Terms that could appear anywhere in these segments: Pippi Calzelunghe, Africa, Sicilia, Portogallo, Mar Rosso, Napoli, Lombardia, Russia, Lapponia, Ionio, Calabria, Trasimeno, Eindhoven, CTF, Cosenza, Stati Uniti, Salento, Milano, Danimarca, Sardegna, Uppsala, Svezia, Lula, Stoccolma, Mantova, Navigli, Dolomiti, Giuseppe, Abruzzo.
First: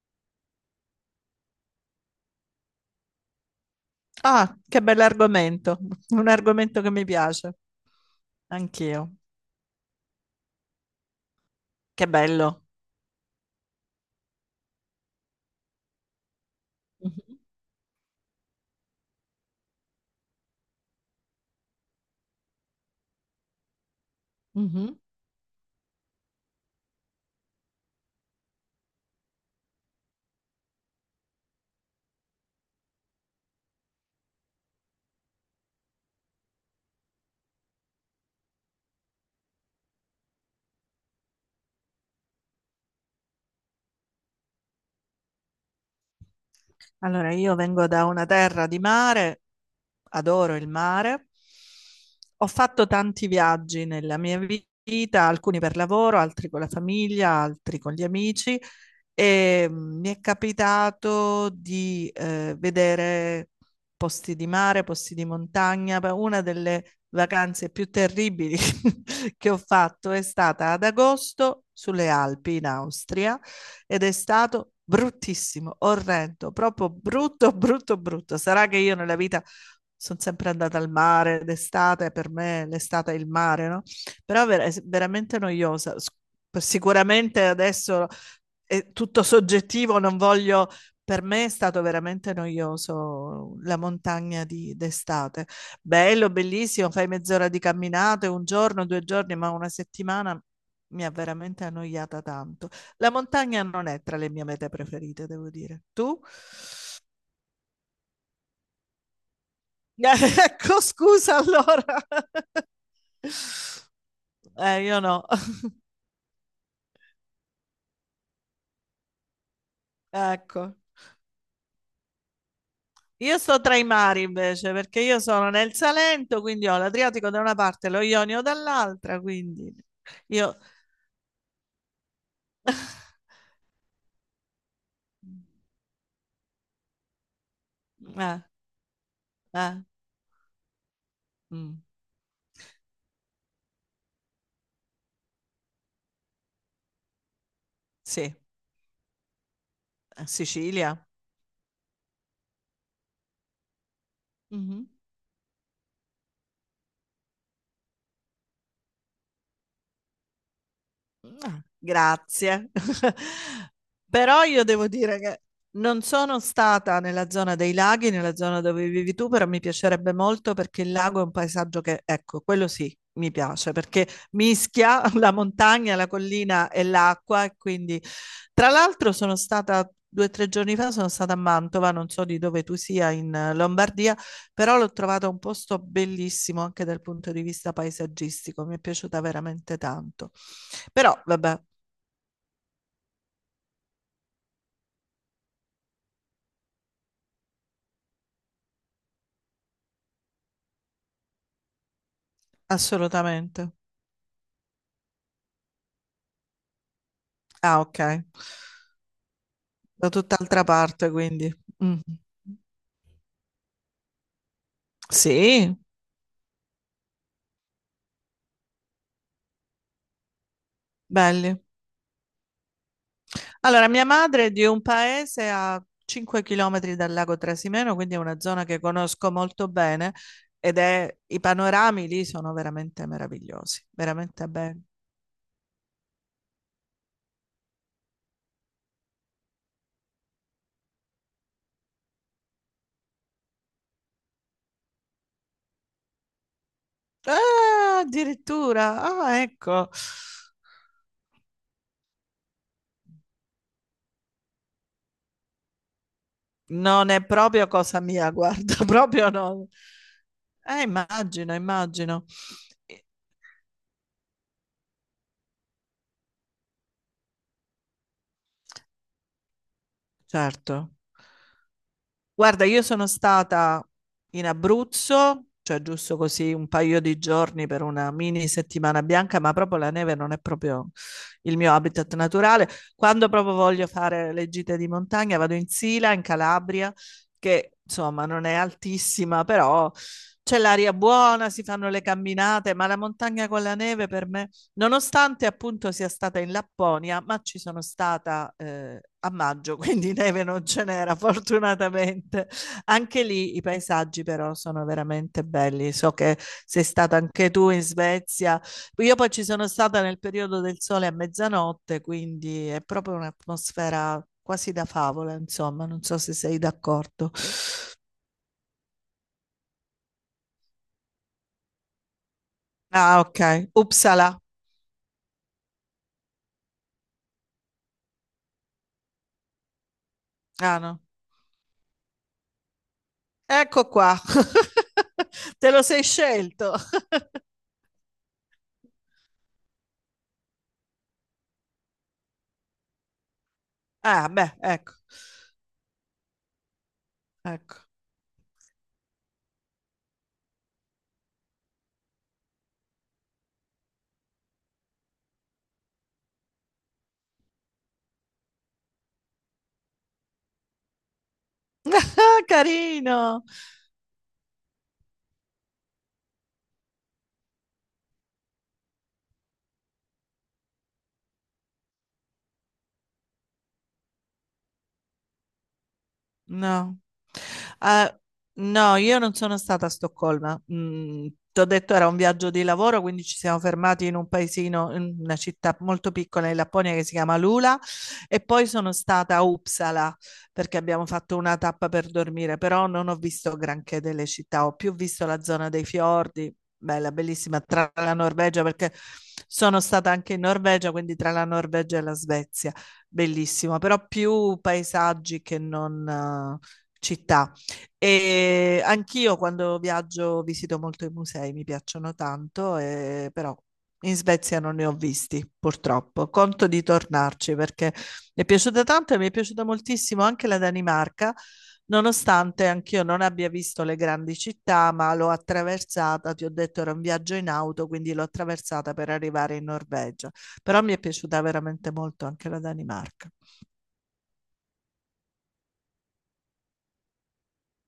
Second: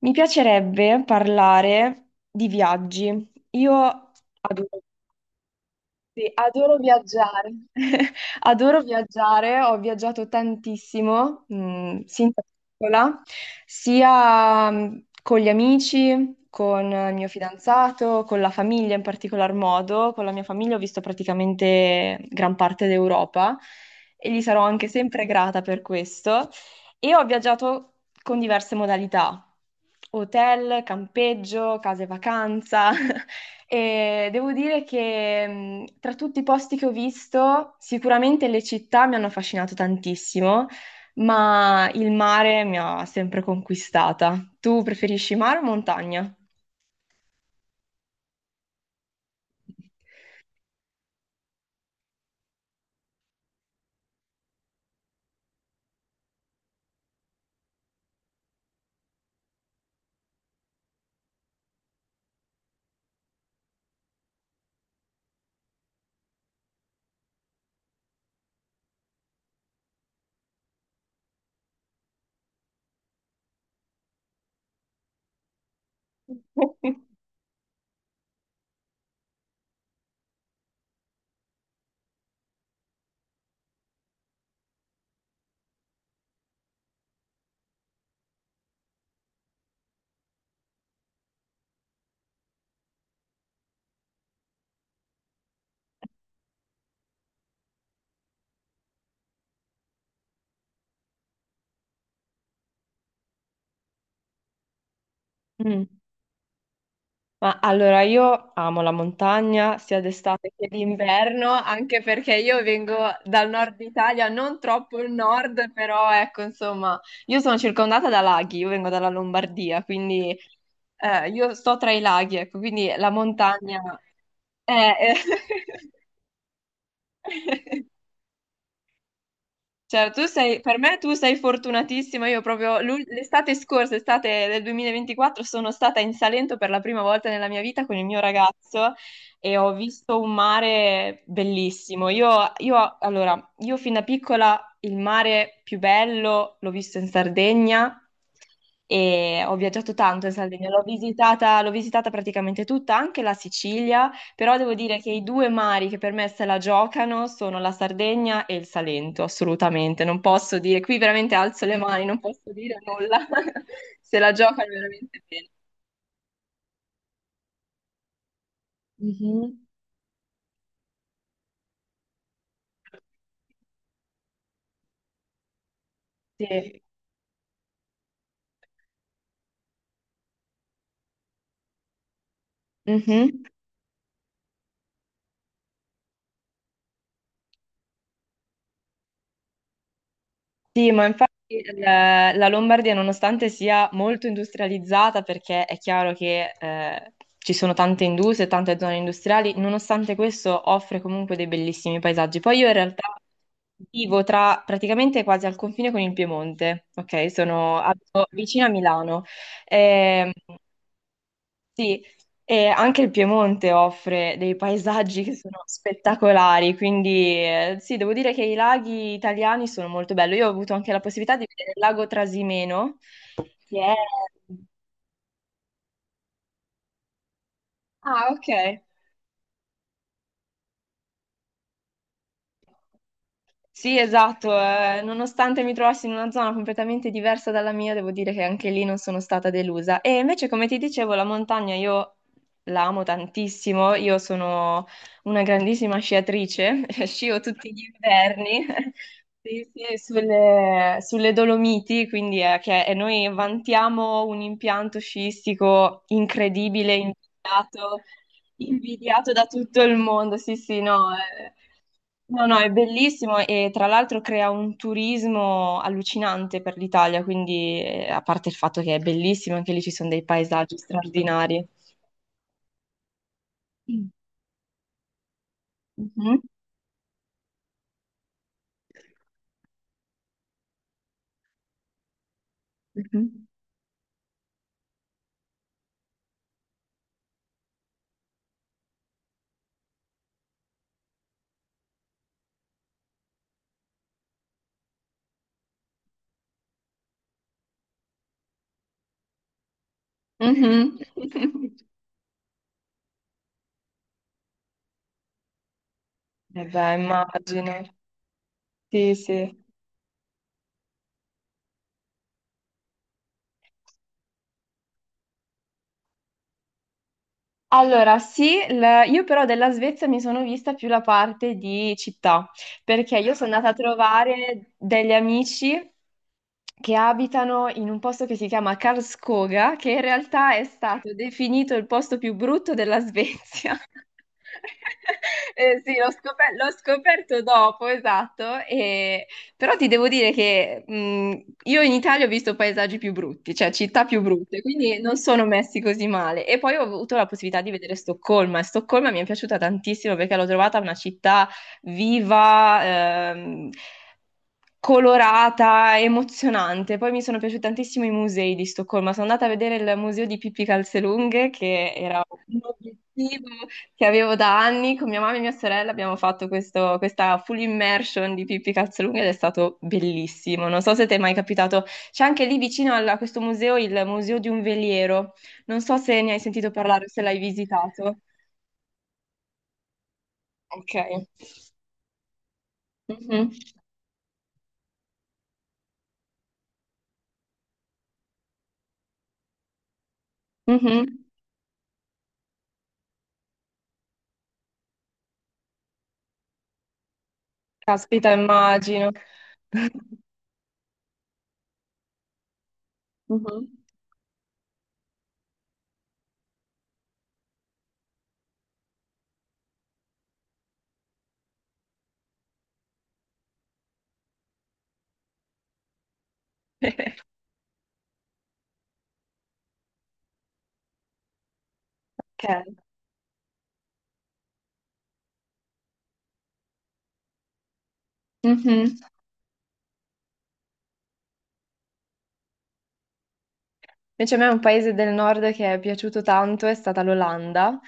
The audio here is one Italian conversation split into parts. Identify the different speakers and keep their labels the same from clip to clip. Speaker 1: Mi piacerebbe parlare di viaggi. Io
Speaker 2: Ah,
Speaker 1: adoro
Speaker 2: che bell'argomento, un
Speaker 1: sì, adoro
Speaker 2: argomento che mi
Speaker 1: viaggiare,
Speaker 2: piace,
Speaker 1: adoro
Speaker 2: anch'io.
Speaker 1: viaggiare, ho viaggiato tantissimo,
Speaker 2: Che
Speaker 1: sin da
Speaker 2: bello.
Speaker 1: piccola, sia con gli amici, con il mio
Speaker 2: Mhm,
Speaker 1: fidanzato, con la famiglia, in particolar modo con la mia famiglia ho visto praticamente gran parte d'Europa e gli sarò anche
Speaker 2: mhm.
Speaker 1: sempre grata per questo, e ho viaggiato con diverse modalità: hotel, campeggio, case vacanza. E devo dire che tra tutti i posti che ho visto, sicuramente le città mi hanno affascinato tantissimo, ma il mare mi ha sempre conquistata. Tu preferisci mare o montagna?
Speaker 2: Allora, io vengo da una terra di mare, adoro il mare. Ho fatto tanti viaggi nella mia vita, alcuni per lavoro, altri con la famiglia, altri con gli amici e mi è capitato di vedere posti di mare, posti di montagna. Beh, una delle vacanze più terribili che ho fatto è stata ad agosto sulle Alpi in Austria ed è stato bruttissimo, orrendo, proprio brutto, brutto, brutto. Sarà che io nella vita sono sempre andata al mare d'estate, per me l'estate è il mare, no? Però è veramente noiosa. Sicuramente adesso è tutto soggettivo, non voglio. Per me è stato veramente noioso la montagna d'estate. Bello, bellissimo, fai mezz'ora di camminate, un giorno, 2 giorni, ma una settimana mi ha veramente annoiata tanto. La montagna non è tra le mie mete preferite, devo dire.
Speaker 1: Mm.
Speaker 2: Tu?
Speaker 1: Ma allora io amo la montagna sia d'estate che
Speaker 2: Ecco, scusa
Speaker 1: d'inverno,
Speaker 2: allora.
Speaker 1: anche perché io vengo dal nord Italia, non
Speaker 2: Eh,
Speaker 1: troppo
Speaker 2: io
Speaker 1: il
Speaker 2: no.
Speaker 1: nord, però ecco, insomma, io sono circondata da laghi, io vengo dalla Lombardia, quindi
Speaker 2: Ecco.
Speaker 1: io sto tra i laghi, ecco, quindi la
Speaker 2: Io sto tra
Speaker 1: montagna
Speaker 2: i mari invece,
Speaker 1: eh,
Speaker 2: perché
Speaker 1: eh,
Speaker 2: io sono nel Salento, quindi ho l'Adriatico da una parte e lo Ionio dall'altra, quindi
Speaker 1: cioè,
Speaker 2: io.
Speaker 1: per me tu sei fortunatissima. Io proprio l'estate scorsa, estate del 2024, sono stata in Salento per la prima volta nella mia vita con il mio
Speaker 2: Eh,
Speaker 1: ragazzo e ho
Speaker 2: eh,
Speaker 1: visto un mare
Speaker 2: mm,
Speaker 1: bellissimo. Allora, io fin da piccola il mare più bello l'ho visto in Sardegna
Speaker 2: sì,
Speaker 1: e ho viaggiato tanto in Sardegna,
Speaker 2: Sicilia.
Speaker 1: l'ho visitata praticamente tutta, anche la Sicilia. Però devo
Speaker 2: Mhm.
Speaker 1: dire che i due mari che per me se la giocano sono la Sardegna e il Salento, assolutamente. Non posso dire, qui veramente
Speaker 2: Ah,
Speaker 1: alzo le mani, non posso
Speaker 2: grazie.
Speaker 1: dire nulla. Se la
Speaker 2: Però io
Speaker 1: giocano
Speaker 2: devo dire
Speaker 1: veramente
Speaker 2: che
Speaker 1: bene.
Speaker 2: non sono stata nella zona dei laghi, nella zona dove vivi tu, però mi
Speaker 1: Mhm.
Speaker 2: piacerebbe molto perché il lago è un paesaggio che, ecco, quello sì, mi piace perché mischia la montagna, la collina
Speaker 1: Sì.
Speaker 2: e l'acqua e quindi, tra l'altro, sono stata 2 o 3 giorni fa, sono stata a Mantova, non so di dove tu sia in
Speaker 1: Mhm.
Speaker 2: Lombardia, però l'ho trovata un posto bellissimo anche dal punto di vista paesaggistico, mi è piaciuta veramente tanto.
Speaker 1: Sì, ma
Speaker 2: Però
Speaker 1: infatti
Speaker 2: vabbè,
Speaker 1: la Lombardia, nonostante sia molto industrializzata, perché è chiaro che ci sono tante industrie, tante zone industriali, nonostante questo offre comunque dei bellissimi paesaggi. Poi io in realtà
Speaker 2: assolutamente.
Speaker 1: vivo tra, praticamente quasi al confine con il Piemonte, ok? Sono
Speaker 2: Ah, ok.
Speaker 1: abito vicino a Milano.
Speaker 2: Da
Speaker 1: Ehm,
Speaker 2: tutt'altra parte, quindi. Mm.
Speaker 1: sì, e anche il Piemonte offre dei paesaggi che sono
Speaker 2: Sì,
Speaker 1: spettacolari, quindi sì, devo dire che i laghi italiani sono molto belli. Io ho avuto anche la possibilità di
Speaker 2: belli.
Speaker 1: vedere il lago Trasimeno, che
Speaker 2: Allora,
Speaker 1: è...
Speaker 2: mia madre è di un paese a 5 km dal lago Trasimeno, quindi è
Speaker 1: Ah,
Speaker 2: una
Speaker 1: ok.
Speaker 2: zona che conosco molto bene i panorami lì sono veramente meravigliosi,
Speaker 1: Sì,
Speaker 2: veramente
Speaker 1: esatto,
Speaker 2: belli.
Speaker 1: nonostante mi trovassi in una zona completamente diversa dalla mia, devo dire che anche lì non sono stata delusa. E invece, come ti dicevo, la montagna io la amo tantissimo, io sono una grandissima sciatrice, scio tutti gli
Speaker 2: Ah,
Speaker 1: inverni.
Speaker 2: addirittura, ah,
Speaker 1: Sì,
Speaker 2: ecco.
Speaker 1: sì, sulle Dolomiti, quindi che e noi vantiamo un impianto sciistico incredibile,
Speaker 2: Non è proprio
Speaker 1: invidiato.
Speaker 2: cosa mia, guarda, proprio
Speaker 1: Invidiato da
Speaker 2: no.
Speaker 1: tutto il mondo, sì, sì, no, è...
Speaker 2: Immagino, immagino.
Speaker 1: no, no, è bellissimo e tra l'altro crea un turismo allucinante per l'Italia, quindi a parte il fatto che è bellissimo, anche lì ci sono dei
Speaker 2: Certo.
Speaker 1: paesaggi straordinari.
Speaker 2: Guarda, io sono stata
Speaker 1: Mm.
Speaker 2: in Abruzzo, cioè giusto
Speaker 1: Mhm.
Speaker 2: così un paio di giorni per una mini settimana bianca, ma proprio la neve non è proprio il mio habitat naturale. Quando
Speaker 1: Mhm.
Speaker 2: proprio voglio fare le gite di montagna, vado in Sila, in Calabria, che insomma non è altissima, però c'è l'aria buona, si fanno le camminate, ma la montagna con la neve per me. Nonostante appunto sia stata in Lapponia, ma ci sono stata a maggio, quindi neve non ce
Speaker 1: Mhm.
Speaker 2: n'era fortunatamente. Anche lì i paesaggi però sono veramente belli. So che
Speaker 1: Eh
Speaker 2: sei
Speaker 1: beh,
Speaker 2: stata anche tu
Speaker 1: immagino.
Speaker 2: in Svezia.
Speaker 1: Sì,
Speaker 2: Io poi ci
Speaker 1: sì.
Speaker 2: sono stata nel periodo del sole a mezzanotte, quindi è proprio un'atmosfera quasi da favola, insomma, non so se sei d'accordo.
Speaker 1: Allora, sì, io però della Svezia mi sono vista più la parte di città, perché
Speaker 2: Ah,
Speaker 1: io sono
Speaker 2: ok.
Speaker 1: andata a
Speaker 2: Uppsala.
Speaker 1: trovare degli amici che abitano in un posto che si chiama Karlskoga, che in realtà è
Speaker 2: Ah, no.
Speaker 1: stato definito il posto più brutto della Svezia.
Speaker 2: Ecco qua. Te lo
Speaker 1: Sì,
Speaker 2: sei
Speaker 1: l'ho
Speaker 2: scelto.
Speaker 1: scoperto dopo, esatto, e- però ti devo dire che io in Italia ho visto paesaggi più brutti, cioè città più
Speaker 2: Ah beh,
Speaker 1: brutte,
Speaker 2: ecco,
Speaker 1: quindi non sono messi così male. E poi ho avuto la possibilità di
Speaker 2: ecco.
Speaker 1: vedere Stoccolma, e Stoccolma mi è piaciuta tantissimo perché l'ho trovata una città viva, ehm, colorata, emozionante. Poi mi sono piaciuti tantissimo i musei di Stoccolma. Sono andata a vedere il museo di Pippi Calzelunghe, che era un obiettivo
Speaker 2: Carino.
Speaker 1: che avevo da anni. Con mia mamma e mia sorella abbiamo fatto questa full immersion di Pippi Calzelunghe ed è stato bellissimo. Non so se ti è mai capitato. C'è anche lì vicino a questo museo il museo di un veliero. Non so se ne hai sentito
Speaker 2: No.
Speaker 1: parlare o se l'hai
Speaker 2: Eh,
Speaker 1: visitato.
Speaker 2: no, io non sono stata a Stoccolma.
Speaker 1: Ok.
Speaker 2: Ti ho detto era un viaggio di lavoro, quindi ci
Speaker 1: Mhm.
Speaker 2: siamo fermati in un paesino, in una città molto piccola in Lapponia che si chiama Lula e poi sono stata a Uppsala perché abbiamo
Speaker 1: Mhm.
Speaker 2: fatto una tappa per dormire, però non ho visto granché delle città, ho più visto la zona dei fiordi, bella, bellissima, tra la
Speaker 1: Caspita,
Speaker 2: Norvegia perché
Speaker 1: immagino.
Speaker 2: sono stata anche in Norvegia, quindi tra la Norvegia e la Svezia
Speaker 1: Mhm.
Speaker 2: bellissimo, però più paesaggi che non eh, città. E anch'io quando viaggio visito molto i musei, mi piacciono tanto, però in Svezia non ne ho visti, purtroppo. Conto di tornarci perché mi è piaciuta tanto e mi è piaciuta moltissimo anche la Danimarca,
Speaker 1: Ok.
Speaker 2: nonostante anch'io non abbia visto le grandi città, ma l'ho attraversata, ti ho detto era un viaggio in auto, quindi l'ho attraversata
Speaker 1: Mhm.
Speaker 2: per arrivare in Norvegia. Però mi è piaciuta veramente molto anche la Danimarca.
Speaker 1: Invece a me un paese del nord che è piaciuto tanto è stata l'Olanda,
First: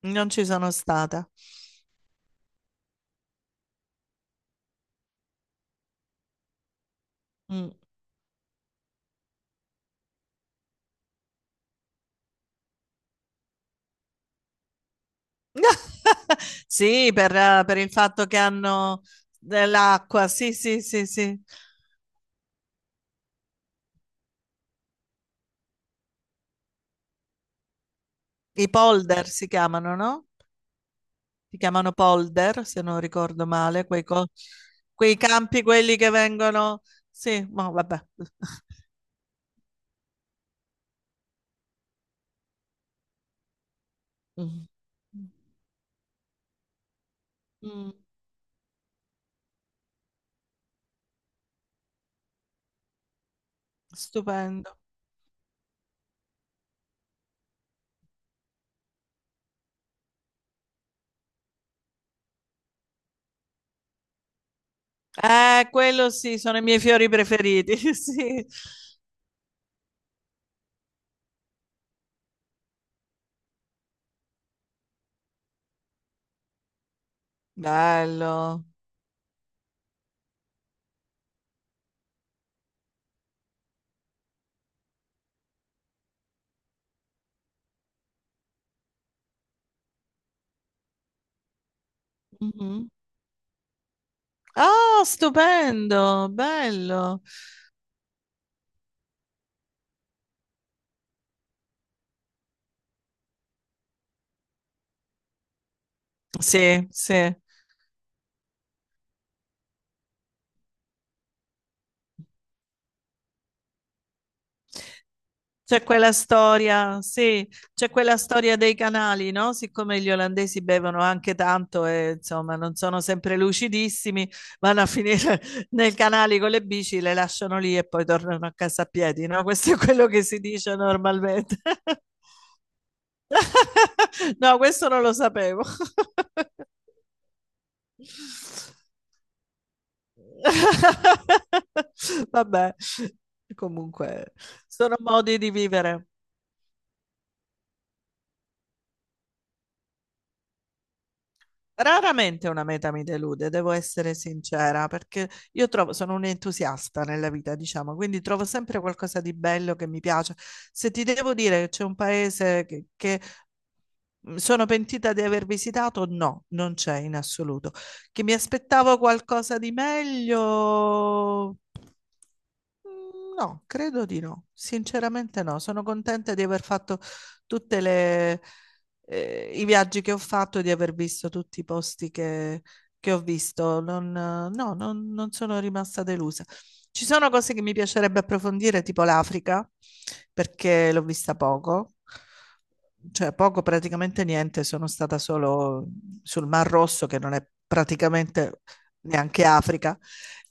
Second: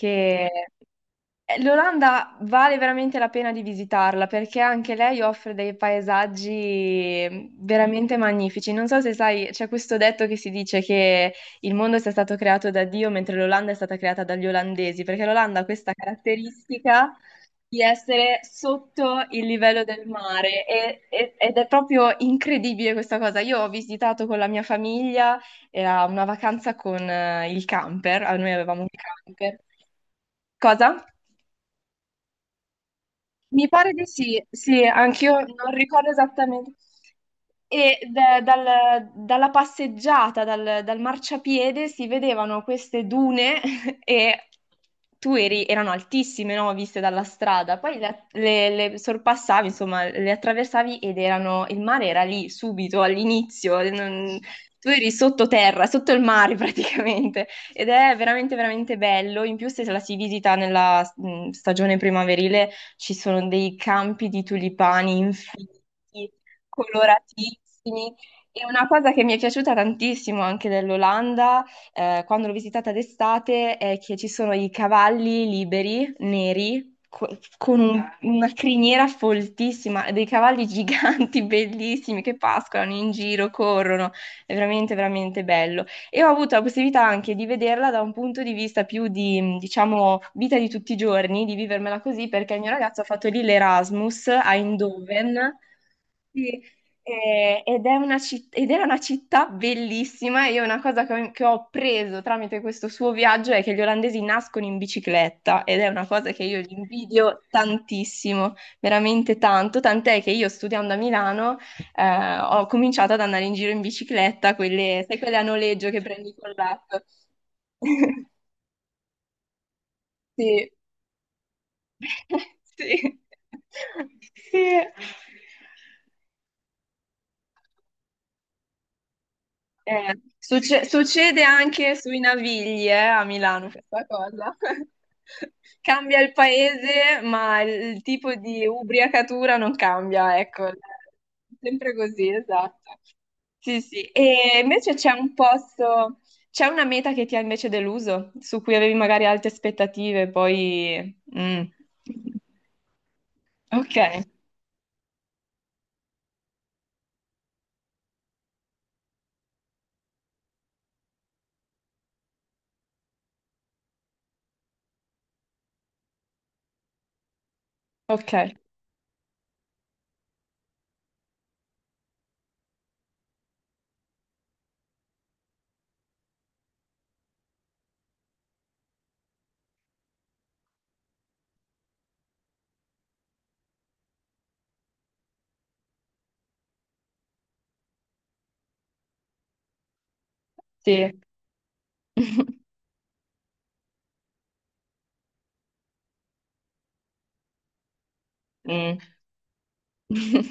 Speaker 2: Non ci sono
Speaker 1: Mm.
Speaker 2: stata.
Speaker 1: l'Olanda vale veramente la pena di visitarla perché anche lei offre dei paesaggi
Speaker 2: Mm.
Speaker 1: veramente magnifici. Non so se sai, c'è questo detto che si dice che il mondo sia stato creato da Dio mentre l'Olanda è stata creata dagli olandesi, perché l'Olanda ha questa
Speaker 2: Sì,
Speaker 1: caratteristica
Speaker 2: per
Speaker 1: di
Speaker 2: il fatto che
Speaker 1: essere
Speaker 2: hanno
Speaker 1: sotto il livello del
Speaker 2: dell'acqua. Sì,
Speaker 1: mare
Speaker 2: sì, sì, sì.
Speaker 1: ed è proprio incredibile questa cosa. Io ho visitato con la mia famiglia, era una vacanza con il camper, ah, noi
Speaker 2: I
Speaker 1: avevamo un
Speaker 2: polder si
Speaker 1: camper.
Speaker 2: chiamano, no?
Speaker 1: Cosa?
Speaker 2: Si chiamano polder, se non ricordo
Speaker 1: Mi
Speaker 2: male,
Speaker 1: pare di sì, sì,
Speaker 2: quei
Speaker 1: anch'io
Speaker 2: campi,
Speaker 1: non
Speaker 2: quelli
Speaker 1: ricordo
Speaker 2: che
Speaker 1: esattamente.
Speaker 2: vengono. Sì, ma
Speaker 1: E
Speaker 2: vabbè.
Speaker 1: dalla passeggiata, dal marciapiede, si vedevano queste dune e
Speaker 2: Mm.
Speaker 1: tu eri, erano altissime, no? Viste dalla strada.
Speaker 2: Mm,
Speaker 1: Poi le, le sorpassavi, insomma, le attraversavi ed erano, il mare era lì subito all'inizio. Non-
Speaker 2: Stupendo.
Speaker 1: tu eri sottoterra, sotto il mare praticamente. Ed è veramente bello. In più, se la si visita nella stagione primaverile, ci sono dei campi di tulipani infiniti,
Speaker 2: Quello sì, sono i miei fiori preferiti.
Speaker 1: coloratissimi.
Speaker 2: Sì.
Speaker 1: E una cosa che mi è piaciuta tantissimo anche dell'Olanda, quando l'ho visitata d'estate, è che ci sono i cavalli liberi, neri, co- con una
Speaker 2: Bello.
Speaker 1: criniera foltissima, dei cavalli giganti, bellissimi, che pascolano in giro, corrono. È veramente bello e ho avuto la possibilità anche di vederla da un punto di vista più di, diciamo, vita di tutti i giorni, di vivermela così, perché il mio
Speaker 2: Mhm.
Speaker 1: ragazzo ha fatto lì l'Erasmus a
Speaker 2: Ah,
Speaker 1: Eindhoven
Speaker 2: stupendo,
Speaker 1: sì,
Speaker 2: bello.
Speaker 1: ed, è una citt- ed era una città bellissima. E Io una cosa che ho preso tramite questo suo viaggio è che gli olandesi nascono in bicicletta ed è una cosa che io gli
Speaker 2: Sì, sì.
Speaker 1: invidio tantissimo, veramente tanto, tant'è che io studiando a Milano ho cominciato ad andare in giro in bicicletta, quelle, sai, quelle a
Speaker 2: C'è
Speaker 1: noleggio che
Speaker 2: quella
Speaker 1: prendi con l'app.
Speaker 2: storia, sì, c'è quella storia dei canali, no? Siccome gli olandesi
Speaker 1: Sì.
Speaker 2: bevono anche tanto e insomma non
Speaker 1: Sì.
Speaker 2: sono sempre lucidissimi,
Speaker 1: Sì.
Speaker 2: vanno a finire nei canali con le bici, le lasciano lì e poi tornano a casa a piedi, no? Questo è quello che si dice
Speaker 1: Succede
Speaker 2: normalmente.
Speaker 1: anche sui Navigli, a Milano questa cosa.
Speaker 2: No, questo non lo sapevo.
Speaker 1: Cambia il paese, ma il tipo di ubriacatura non cambia, ecco. Sempre così,
Speaker 2: Vabbè,
Speaker 1: esatto. Sì, sì.
Speaker 2: comunque
Speaker 1: E invece
Speaker 2: sono
Speaker 1: c'è un
Speaker 2: modi di vivere.
Speaker 1: posto, c'è una meta che ti ha invece deluso, su cui avevi magari alte aspettative, poi... mm.
Speaker 2: Raramente una meta mi delude, devo
Speaker 1: Ok,
Speaker 2: essere sincera, perché io trovo, sono un entusiasta nella vita, diciamo, quindi trovo sempre qualcosa di bello che mi piace. Se ti devo dire che c'è un paese che mi sono pentita di aver visitato, no, non c'è in assoluto. Che
Speaker 1: ok,
Speaker 2: mi aspettavo qualcosa di meglio. No, credo di no. Sinceramente no. Sono contenta di aver fatto tutte i viaggi che ho fatto e di aver visto tutti i posti che ho visto. Non, no, non, non sono rimasta delusa. Ci sono cose che mi piacerebbe approfondire, tipo l'Africa, perché l'ho
Speaker 1: sì.
Speaker 2: vista poco. Cioè, poco, praticamente niente. Sono stata solo sul Mar Rosso, che non è praticamente
Speaker 1: Mm.
Speaker 2: neanche Africa.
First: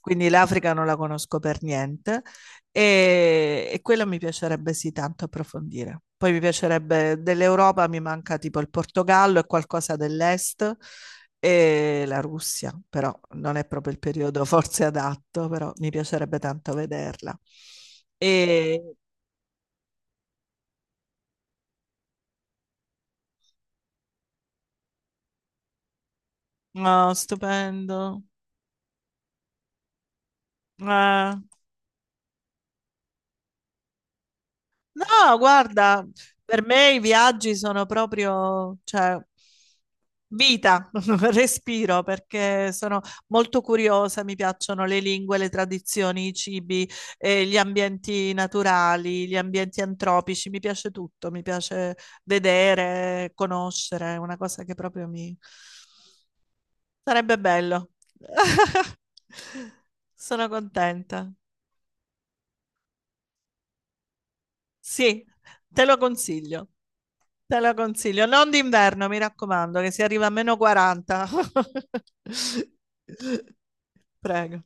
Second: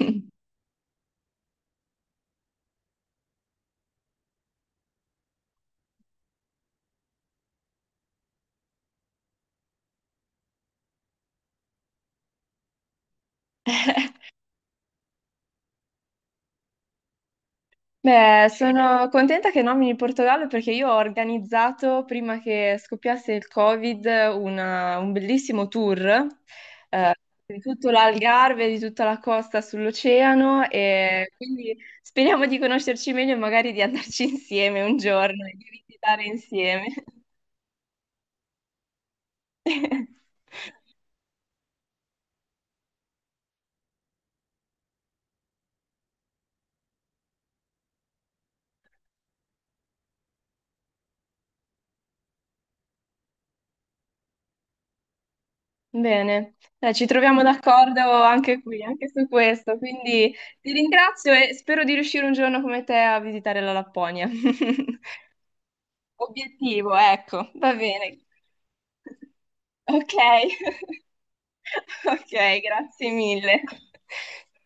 Speaker 2: Quindi l'Africa non la conosco per niente. E quella mi piacerebbe sì tanto approfondire. Poi mi piacerebbe dell'Europa, mi manca tipo il Portogallo e qualcosa dell'Est e la Russia, però non è proprio il periodo forse adatto, però mi piacerebbe tanto vederla.
Speaker 1: Beh,
Speaker 2: E
Speaker 1: sono contenta che nomini il Portogallo perché io ho organizzato, prima che scoppiasse il Covid, un bellissimo tour
Speaker 2: no,
Speaker 1: eh, di tutto
Speaker 2: stupendo.
Speaker 1: l'Algarve, di tutta la costa sull'oceano, e
Speaker 2: No,
Speaker 1: quindi speriamo di conoscerci meglio e magari di andarci insieme un giorno e di
Speaker 2: guarda,
Speaker 1: visitare
Speaker 2: per
Speaker 1: insieme.
Speaker 2: me i viaggi sono proprio, cioè, vita, respiro perché sono molto curiosa, mi piacciono le lingue, le tradizioni, i cibi, gli ambienti naturali, gli ambienti antropici, mi piace tutto, mi piace vedere, conoscere, è una cosa che proprio mi.
Speaker 1: Bene, dai, ci
Speaker 2: Sarebbe
Speaker 1: troviamo
Speaker 2: bello.
Speaker 1: d'accordo anche qui, anche su questo, quindi
Speaker 2: Sono
Speaker 1: ti ringrazio
Speaker 2: contenta.
Speaker 1: e spero di riuscire un giorno come te a visitare la Lapponia.
Speaker 2: Sì, te lo consiglio,
Speaker 1: Obiettivo, ecco,
Speaker 2: te
Speaker 1: va
Speaker 2: lo
Speaker 1: bene.
Speaker 2: consiglio. Non d'inverno, mi raccomando, che si
Speaker 1: Ok,
Speaker 2: arriva a meno 40.
Speaker 1: ok, grazie mille.
Speaker 2: Prego.